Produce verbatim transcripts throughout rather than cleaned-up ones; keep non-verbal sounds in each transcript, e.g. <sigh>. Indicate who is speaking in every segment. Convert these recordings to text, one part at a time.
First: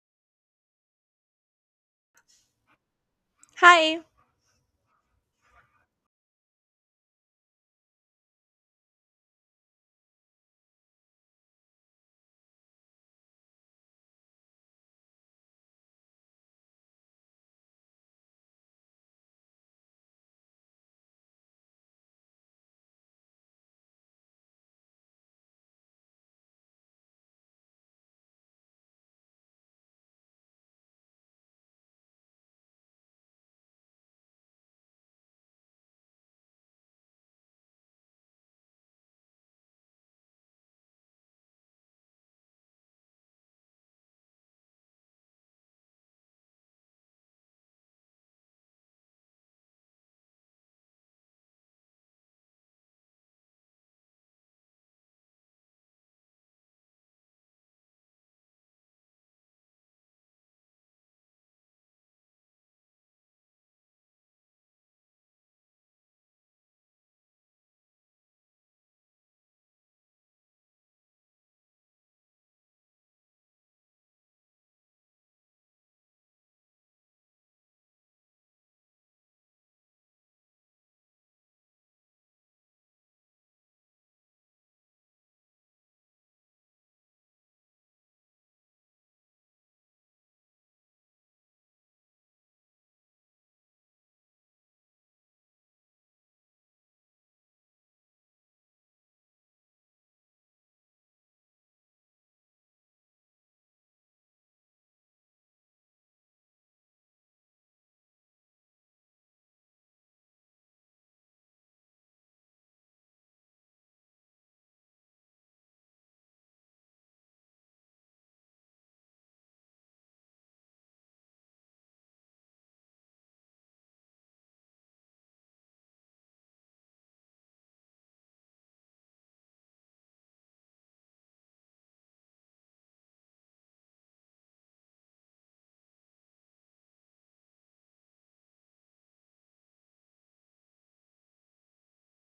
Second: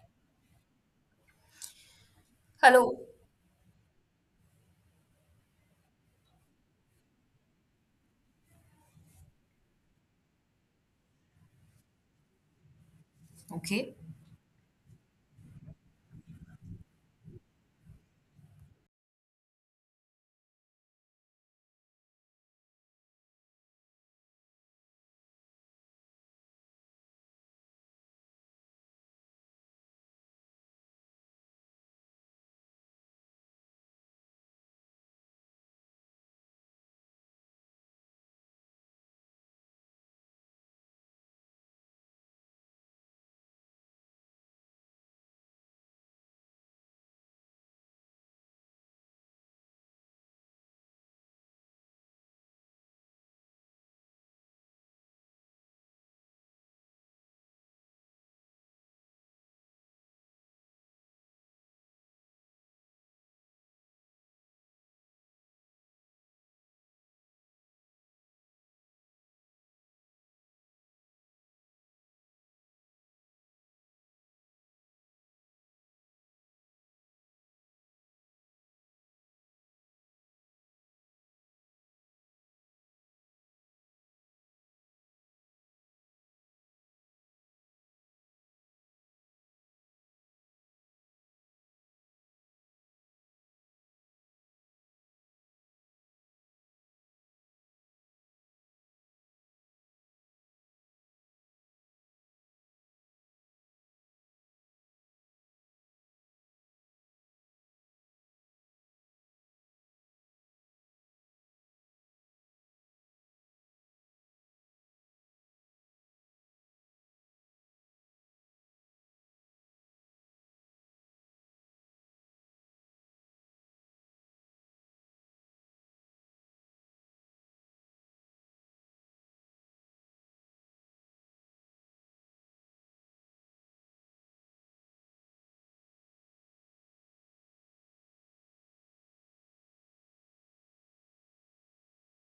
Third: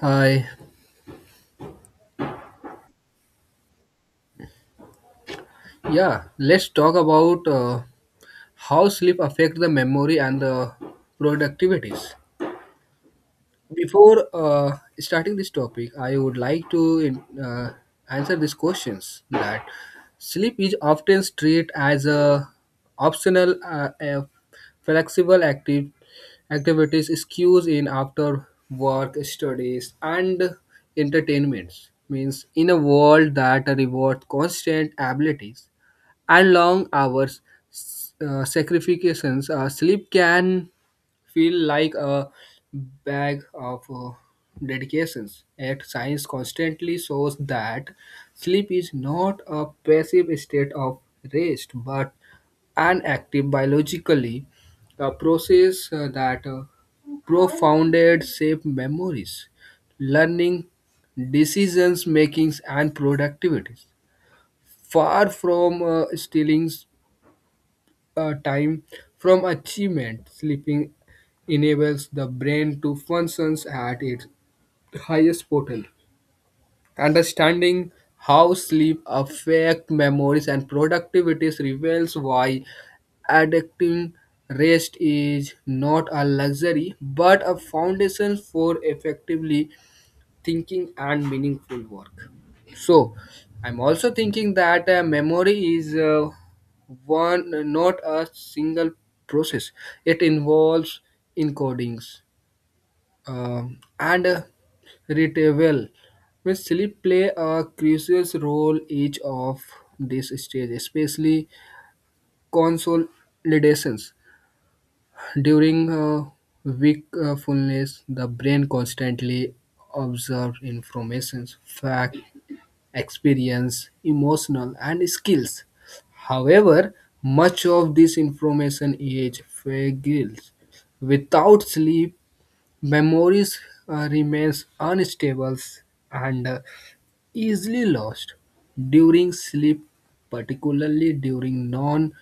Speaker 1: Hi.
Speaker 2: Hello.
Speaker 3: Hi.
Speaker 1: Yeah, let's talk about uh, how sleep affect the memory and the productivities.
Speaker 2: Okay.
Speaker 1: Before uh, starting this topic, I would like to uh, answer these questions that sleep is often treated as a optional uh, a flexible active activities skews in after work studies and entertainments means in a world that rewards constant abilities and long hours, s- uh, sacrifications. Uh, sleep can feel like a bag of uh, dedications. Yet science constantly shows that sleep is not a passive state of rest, but an active biologically a process uh, that uh, profounded shape memories, learning, decisions makings, and productivity far from uh, stealing uh, time from achievement. Sleeping enables the brain to function at its highest potential. Understanding how sleep affects memories and productivity reveals why adapting rest is not a luxury but a foundation for effectively thinking and meaningful work. So, I'm also thinking that uh, memory is uh, one not a single process. It involves encodings um, and uh, retrieval. Means sleep play a crucial role each of these stages, especially consolidations. During uh, wakefulness, the brain constantly observes information, fact, experience, emotional, and skills. However, much of this information is fragile. Without sleep, memories uh, remains unstable and uh, easily lost during sleep, particularly during non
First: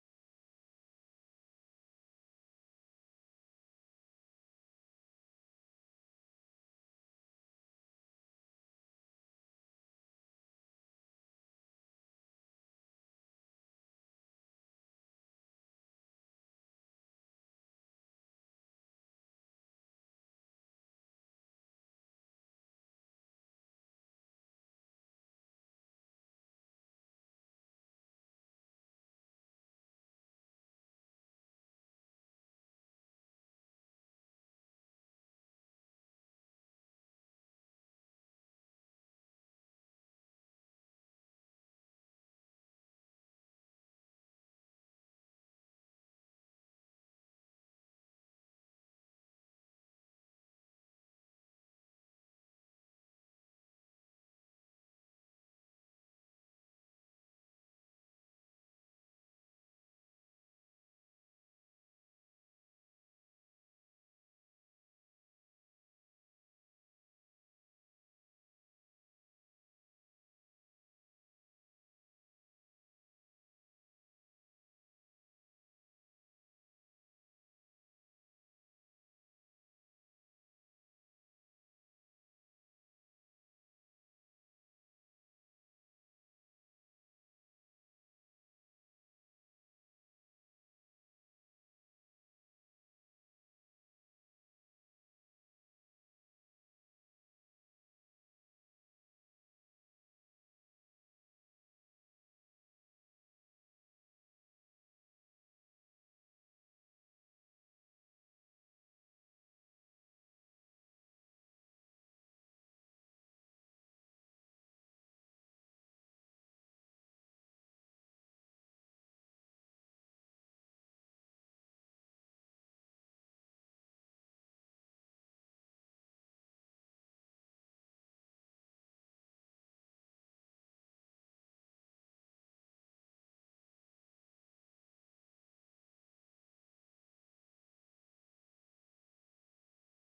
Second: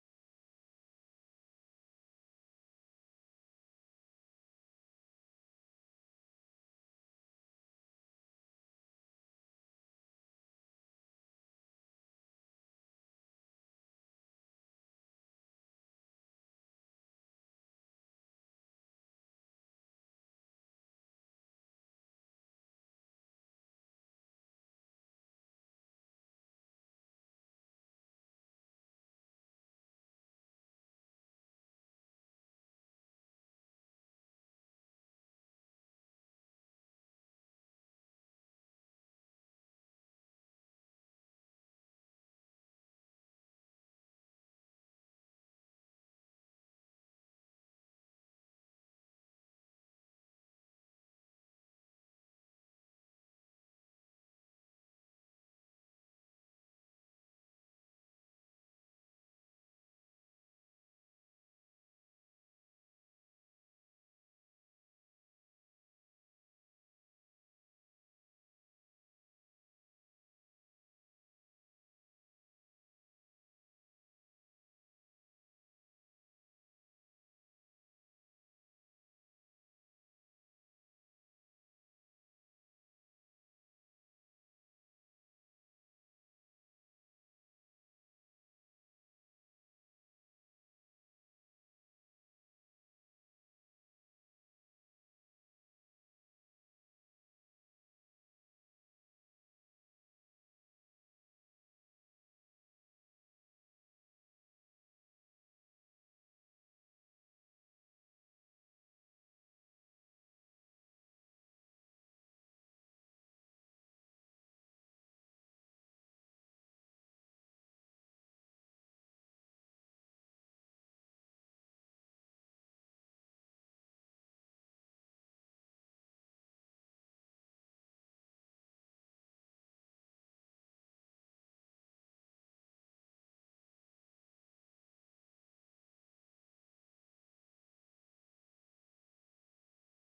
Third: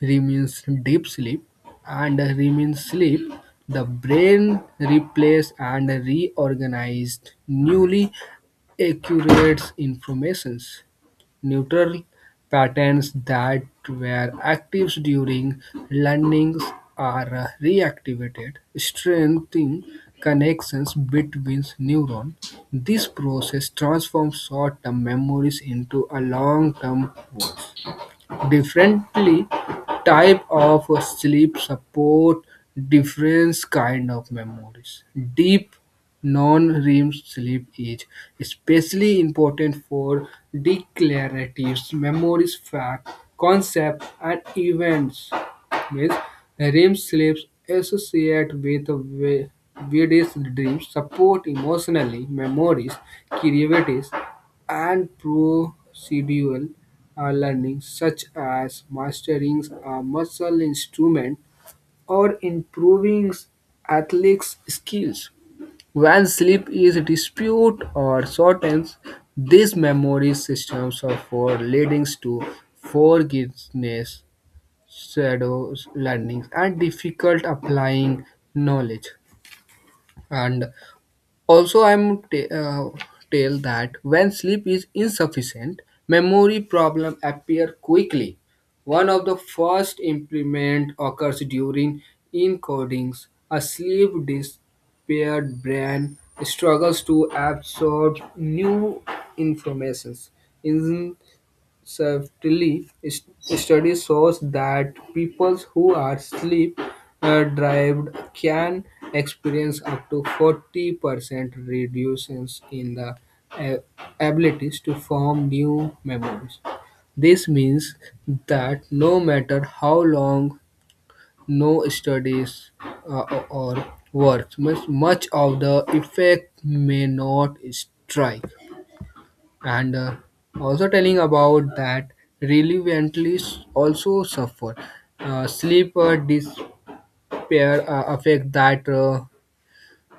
Speaker 1: remains deep sleep, and remains sleep, the brain replaces and reorganizes newly accurate informations. Neural patterns that were active during learnings are uh, reactivated, strengthening connections between neurons. This process transforms short-term memories into a long-term. Differently type of sleep support different kind of memories. Deep non-REM sleep is especially important for declarative memories, fact, concepts, and events. Means REM sleeps associate with vi- vivid dreams, support emotionally memories, creativity, and procedural uh, learning, such as mastering a muscle instrument or improving athletics skills. When sleep is disputed or shortens, these memory systems are for leading to forgiveness, shadows, learning, and difficult applying knowledge. And also, I'm t- uh, tell that when sleep is insufficient, memory problem appear quickly. One of the first impairment occurs during encodings. A sleep impaired brain struggles to absorb new informations. In Certainly, s- study shows that people who are sleep uh, deprived can experience up to forty percent reductions in the uh, abilities to form new memories. This means that no matter how long no studies uh, or or works, much much of the effect may not strike and uh, also telling about that relevantly s- also suffer uh, sleep uh, despair uh, affect that uh,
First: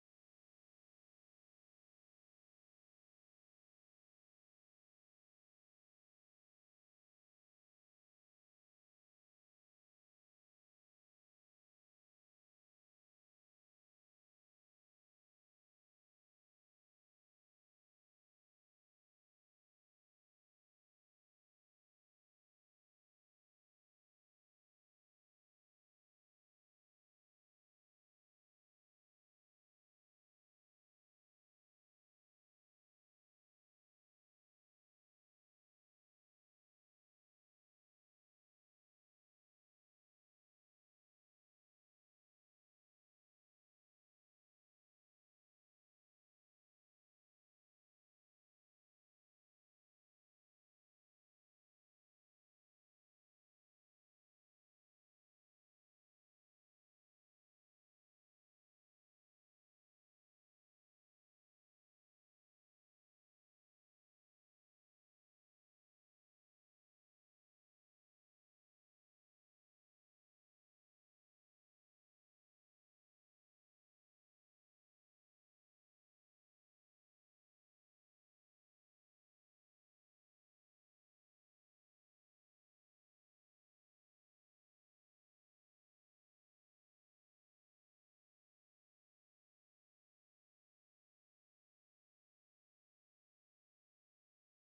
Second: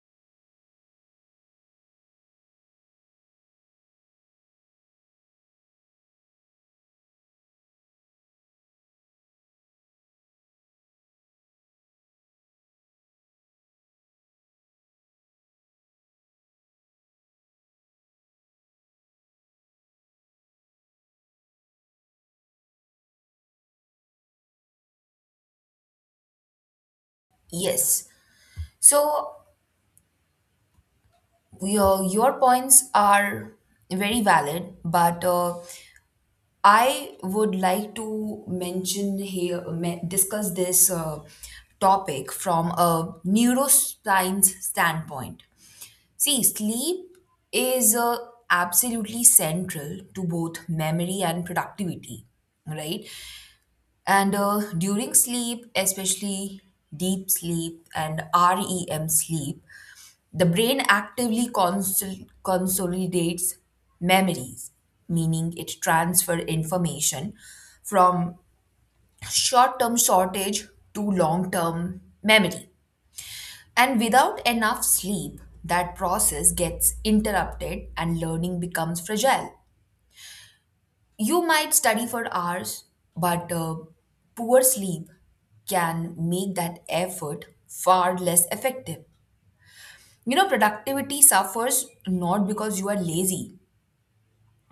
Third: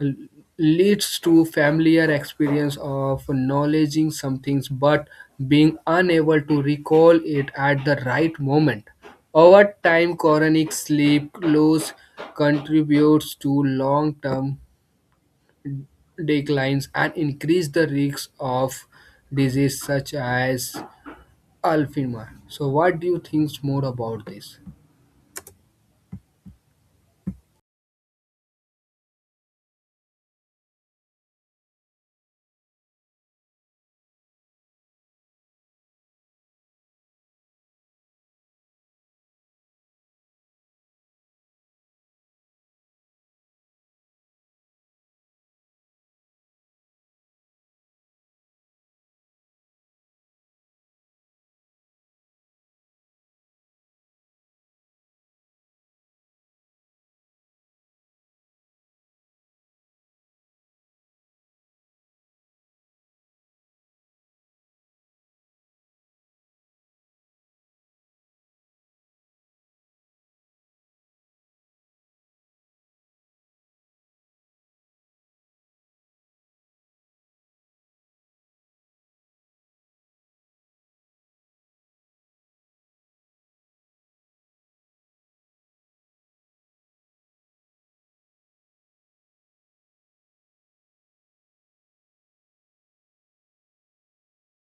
Speaker 1: l- leads to familiar experience of acknowledging some things but being unable to recall it at the right moment over time chronic sleep loss contributes to long-term declines and increase the risk of disease such as Alfima. So, what do you think more about this?
Speaker 2: Yes. So your your points are very valid, but uh, I would like to mention here me- discuss this uh, topic from a neuroscience standpoint. See, sleep is uh, absolutely central to both memory and productivity, right? And uh, during sleep, especially deep sleep and REM sleep, the brain actively consol- consolidates memories, meaning it transfers information from short term shortage to long term memory. And without enough sleep, that process gets interrupted and learning becomes fragile. You might study for hours, but uh, poor sleep can make that effort far less effective. You know, productivity suffers not because you are lazy,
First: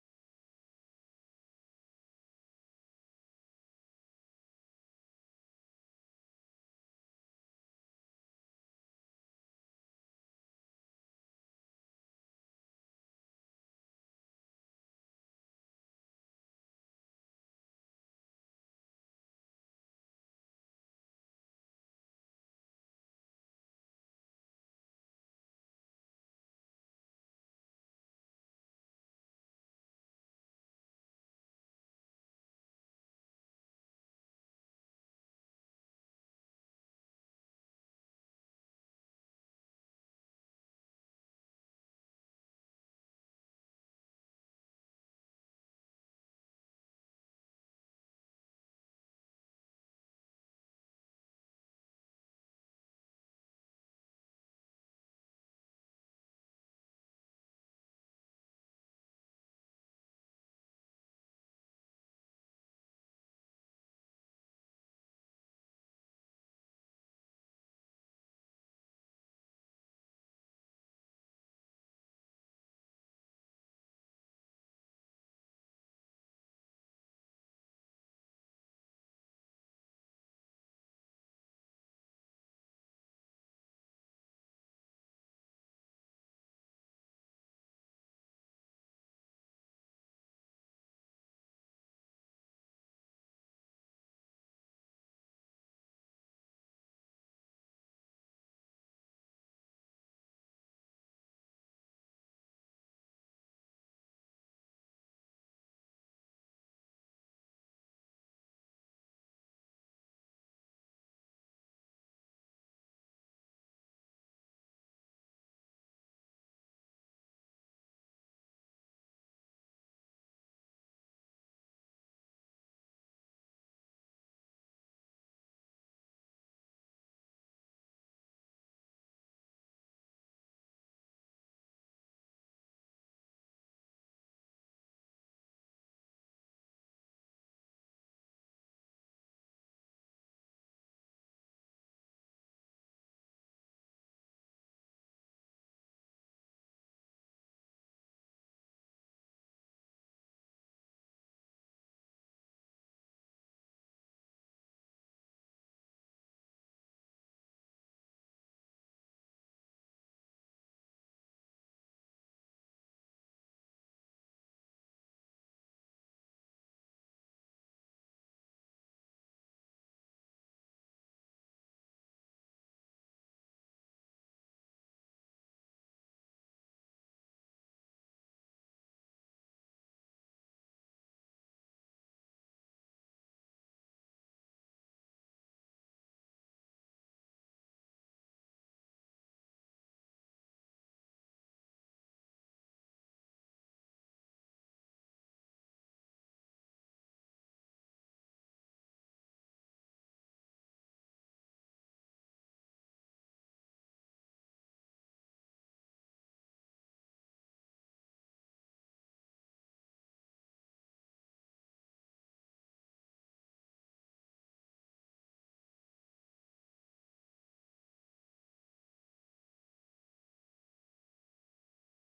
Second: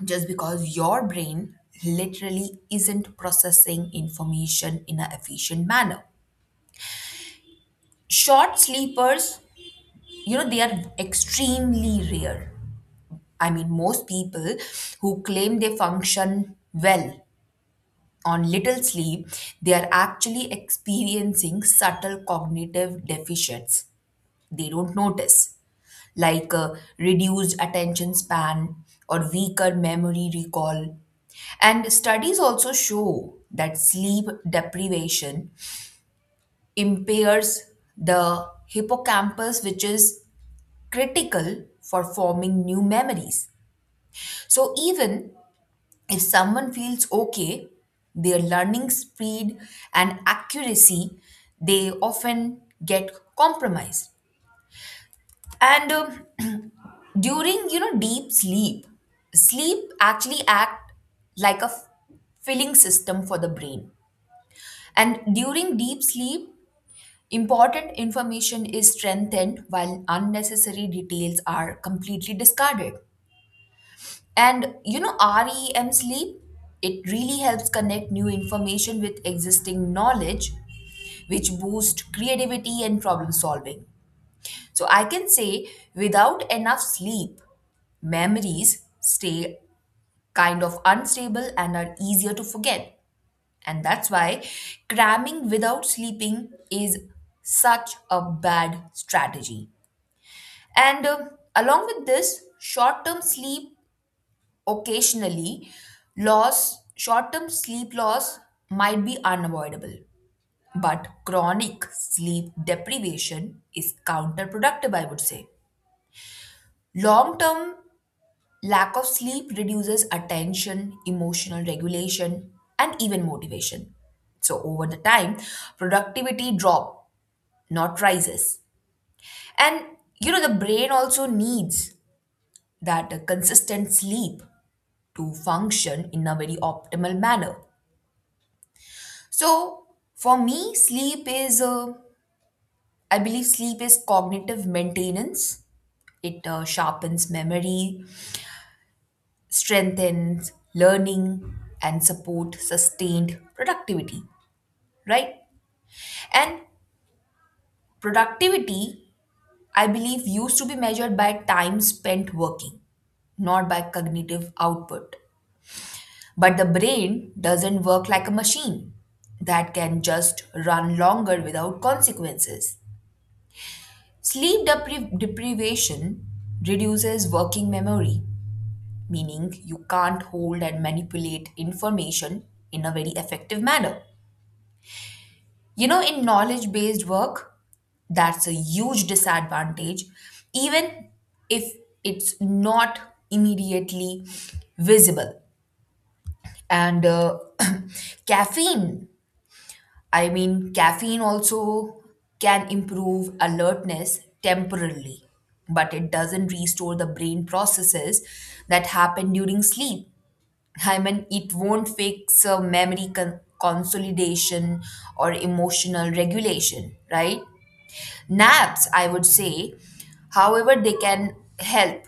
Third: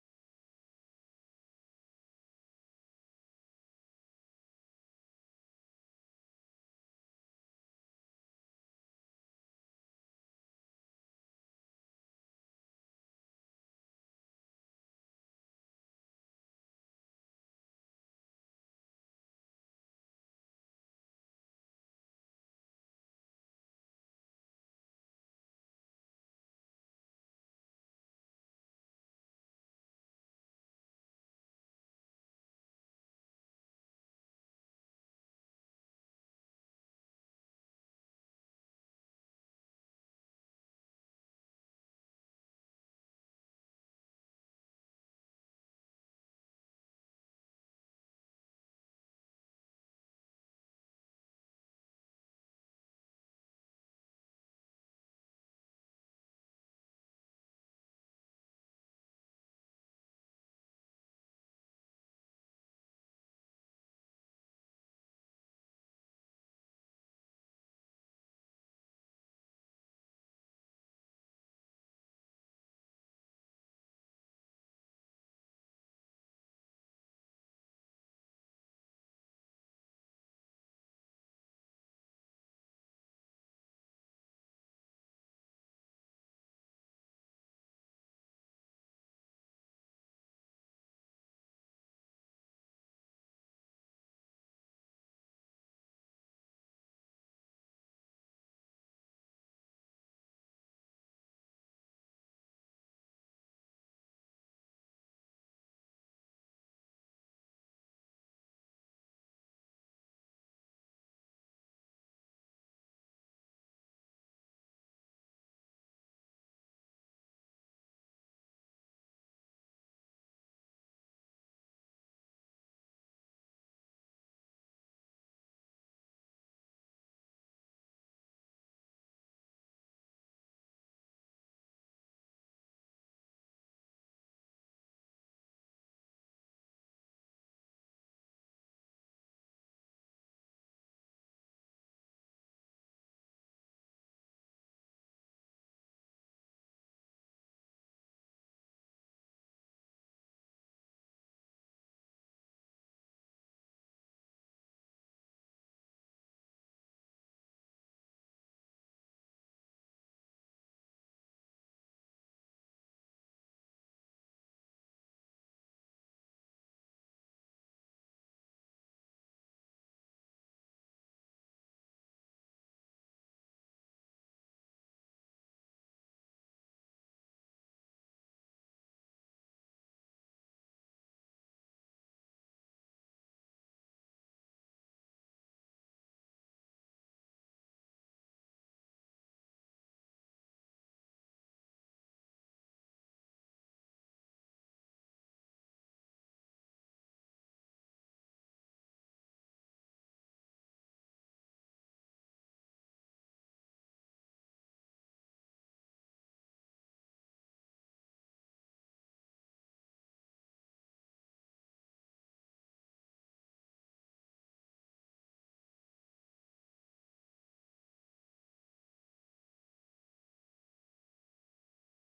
Speaker 2: just because your brain literally isn't processing information in an efficient manner. Short sleepers, you know, they are extremely rare. I mean, most people who claim they function well on little sleep, they are actually experiencing subtle cognitive deficits. They don't notice. Like uh, reduced attention span or weaker memory recall. And studies also show that sleep deprivation impairs the hippocampus, which is critical for forming new memories. So, even if someone feels okay, their learning speed and accuracy they often get compromised. And um, <clears throat> during, you know, deep sleep, sleep actually act like a f- filling system for the brain. And during deep sleep, important information is strengthened while unnecessary details are completely discarded. And you know, REM sleep, it really helps connect new information with existing knowledge, which boosts creativity and problem solving. So I can say without enough sleep, memories stay kind of unstable and are easier to forget. And that's why cramming without sleeping is such a bad strategy. And um, along with this, short term sleep occasionally loss, short term sleep loss might be unavoidable. But chronic sleep deprivation is counterproductive, I would say. Long term lack of sleep reduces attention, emotional regulation, and even motivation. So over the time, productivity drop, not rises. And you know the brain also needs that uh, consistent sleep to function in a very optimal manner. So for me, sleep is uh, I believe sleep is cognitive maintenance. It uh, sharpens memory, strengthens learning and support sustained productivity, right? And productivity, I believe, used to be measured by time spent working, not by cognitive output. But the brain doesn't work like a machine that can just run longer without consequences. Sleep depri- deprivation reduces working memory, meaning you can't hold and manipulate information in a very effective manner. You know, in knowledge based work, that's a huge disadvantage, even if it's not immediately visible. And uh, <clears throat> caffeine, I mean, caffeine also can improve alertness temporarily, but it doesn't restore the brain processes that happen during sleep. I mean, it won't fix uh, memory con- consolidation or emotional regulation, right? Naps, I would say, however, they can help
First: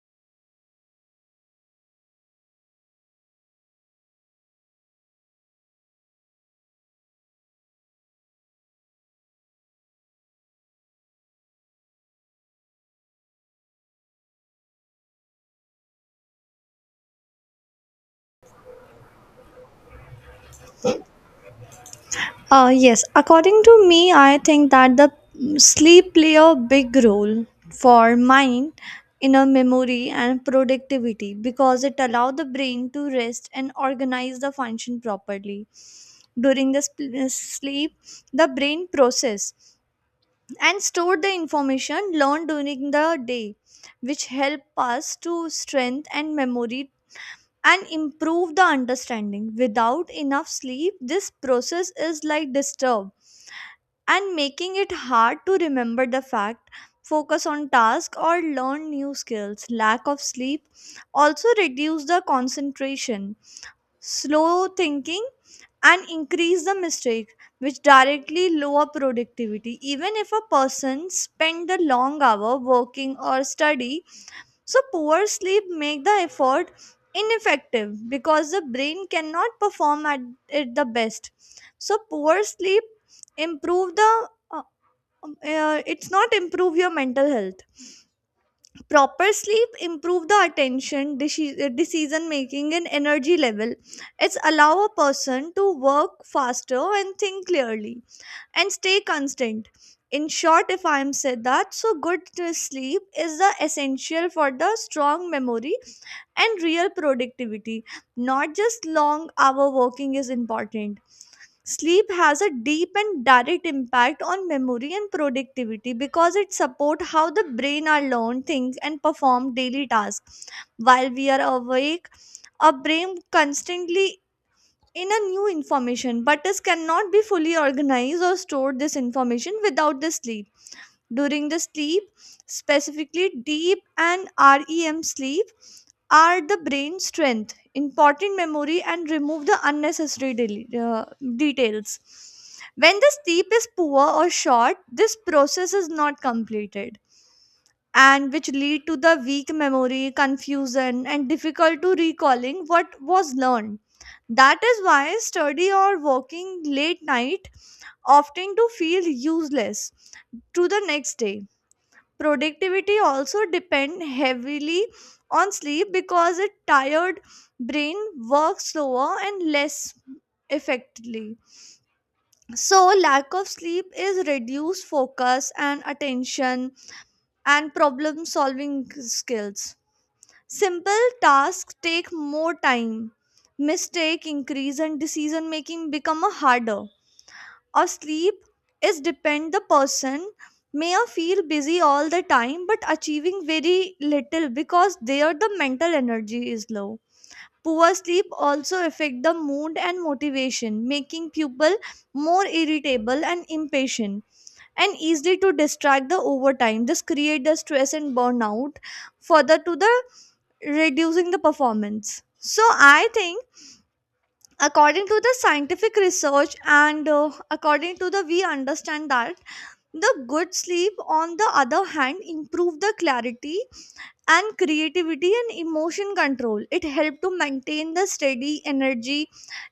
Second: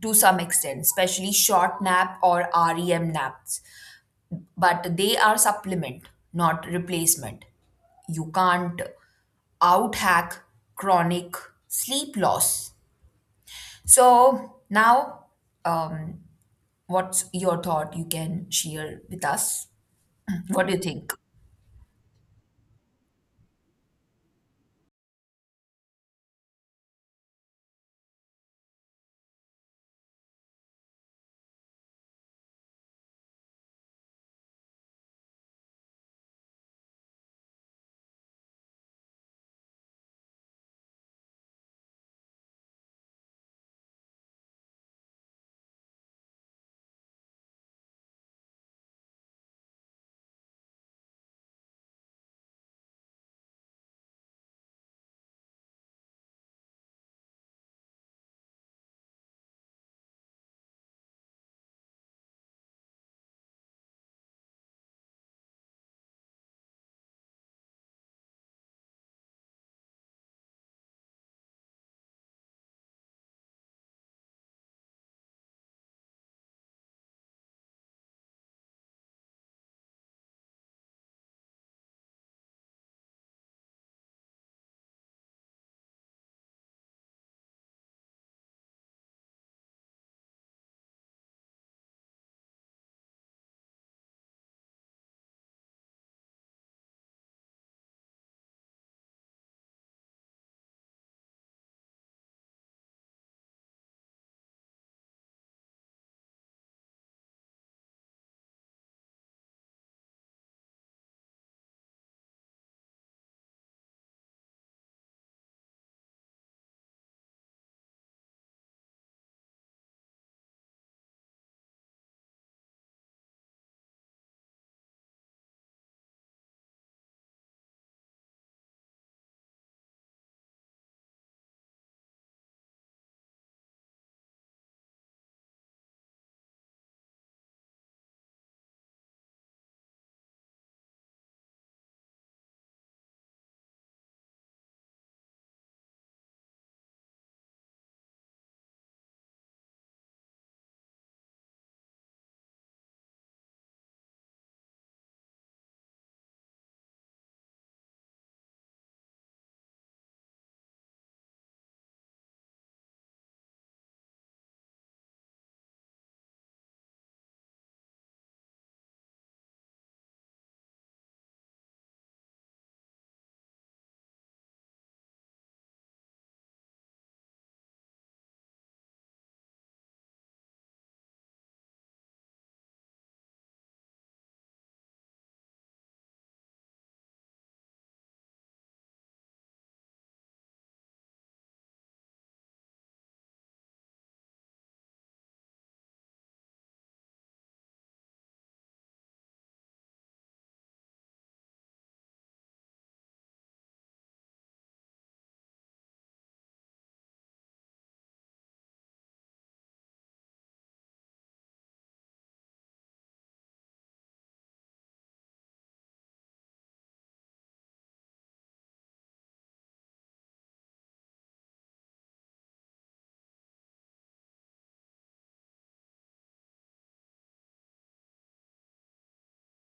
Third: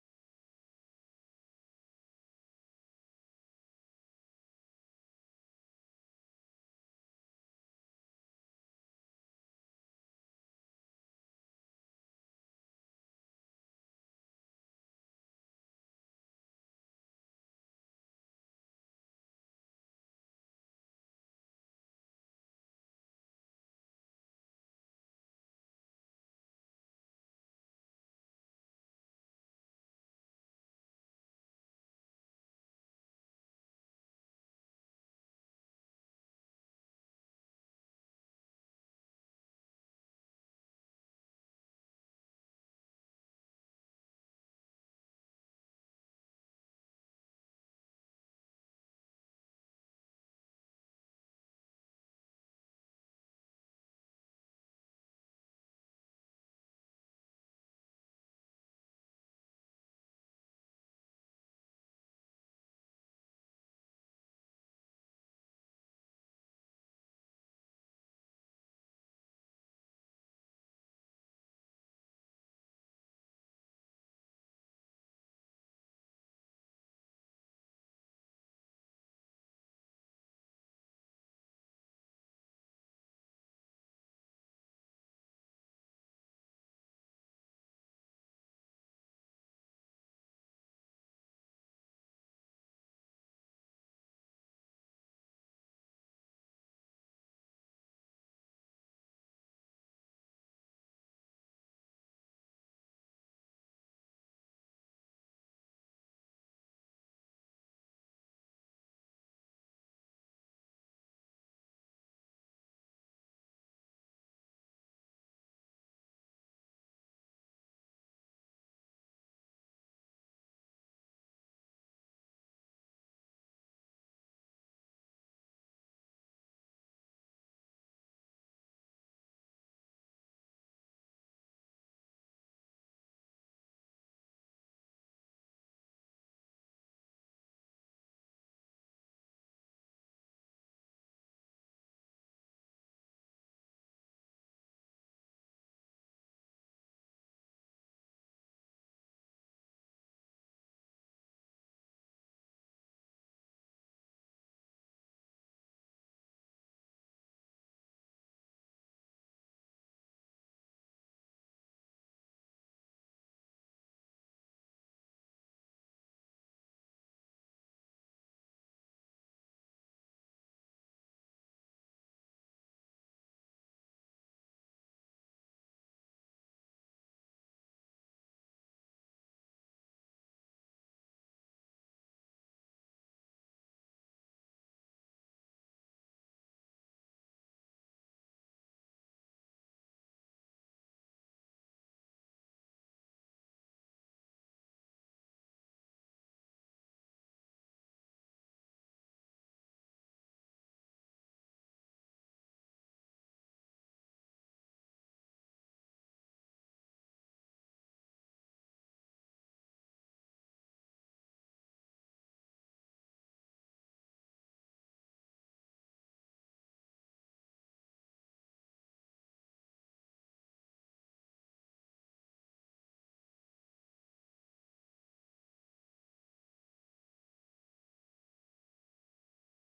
Speaker 2: to some extent, especially short nap or REM naps, but they are supplement, not replacement. You can't out hack chronic sleep loss. So, now, um, what's your thought you can share with us? <clears throat> What do you think?
Speaker 3: Uh, yes, according to me, I think that the mm, sleep play a big role for mind, inner memory, and productivity because it allow the brain to rest and organize the function properly. During the sp- uh, sleep, the brain process and store the information learned during the day, which help us to strength and memory and improve the understanding. Without enough sleep, this process is like disturbed and making it hard to remember the fact, focus on task or learn new skills. Lack of sleep also reduce the concentration, slow thinking and increase the mistake which directly lower productivity even if a person spend the long hour working or study. So poor sleep make the effort ineffective because the brain cannot perform at it the best. So poor sleep improve the uh, um, uh, it's not improve your mental health. Proper sleep improve the attention, deci- uh, decision making, and energy level. It's allow a person to work faster and think clearly and stay constant. In short, if I'm said that, so good uh, sleep is the essential for the strong memory and real productivity. Not just long hour working is important. Sleep has a deep and direct impact on memory and productivity because it supports how the brain are learn, think, and perform daily tasks. While we are awake, our brain constantly in a new information, but it cannot be fully organized or stored this information without the sleep. During the sleep, specifically deep and R E M sleep, are the brain strength, important memory, and remove the unnecessary del- uh, details. When the sleep is poor or short, this process is not completed and which lead to the weak memory, confusion, and difficult to recalling what was learned. That is why study or working late night often to feel useless to the next day. Productivity also depend heavily on sleep because a tired brain works slower and less effectively. So lack of sleep is reduced focus and attention and problem solving skills. Simple tasks take more time, mistake increase and decision making become a harder or sleep is depend the person may or feel busy all the time but achieving very little because there the mental energy is low. Poor sleep also affect the mood and motivation, making people more irritable and impatient and easily to distract the overtime. This create the stress and burnout further to the reducing the performance. So I think, according to the scientific research and uh, according to the we understand that the good sleep, on the other hand, improved the clarity and creativity and emotion control. It helped to maintain the steady energy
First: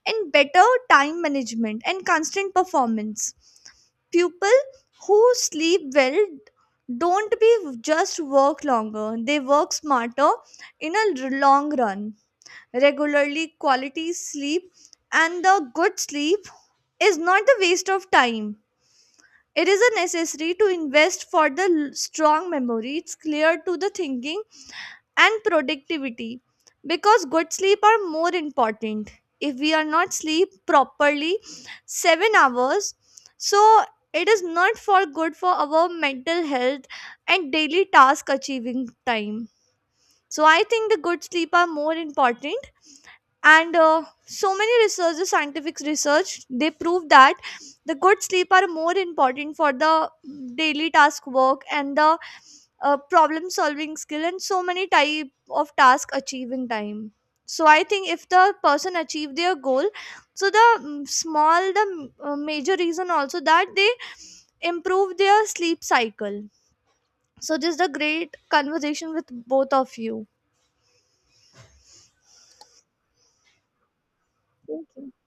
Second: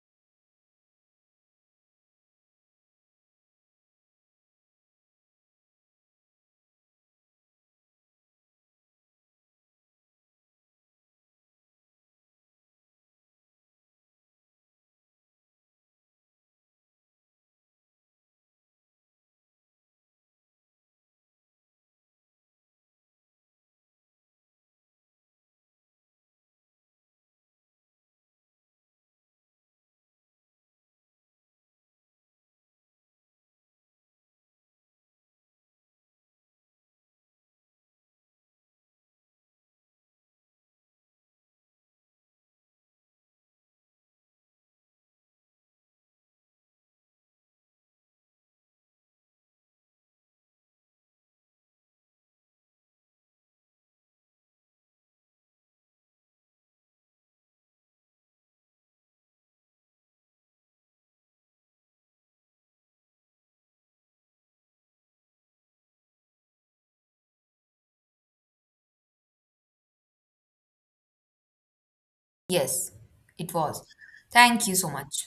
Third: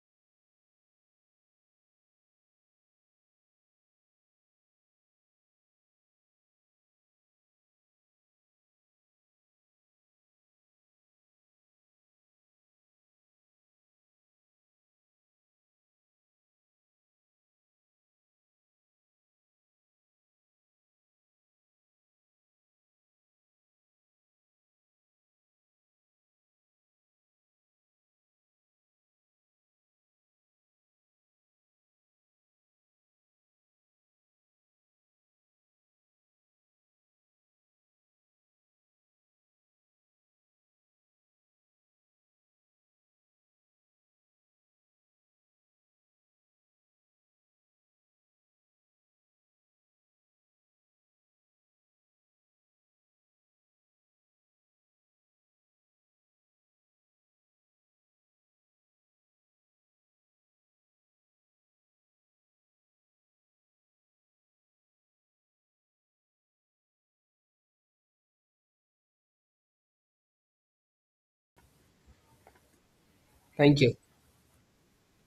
Speaker 3: and better time management and constant performance. People who sleep well don't be just work longer, they work smarter in a r- long run. Regularly, quality sleep and the good sleep is not a waste of time. It is a necessary to invest for the l- strong memory. It's clear to the thinking and productivity because good sleep are more important. If we are not sleep properly, seven hours, so it is not for good for our mental health and daily task achieving time. So I think the good sleep are more important and uh, so many researchers scientific research they prove that the good sleep are more important for the daily task work and the uh, problem solving skill and so many type of task achieving time. So I think if the person achieve their goal, so the mm, small the mm, uh, major reason also that they improve their sleep cycle. So this is the great conversation with both of you.
Speaker 2: Yes, it
Speaker 1: Thank
Speaker 2: was.
Speaker 1: you.
Speaker 2: Thank you so much.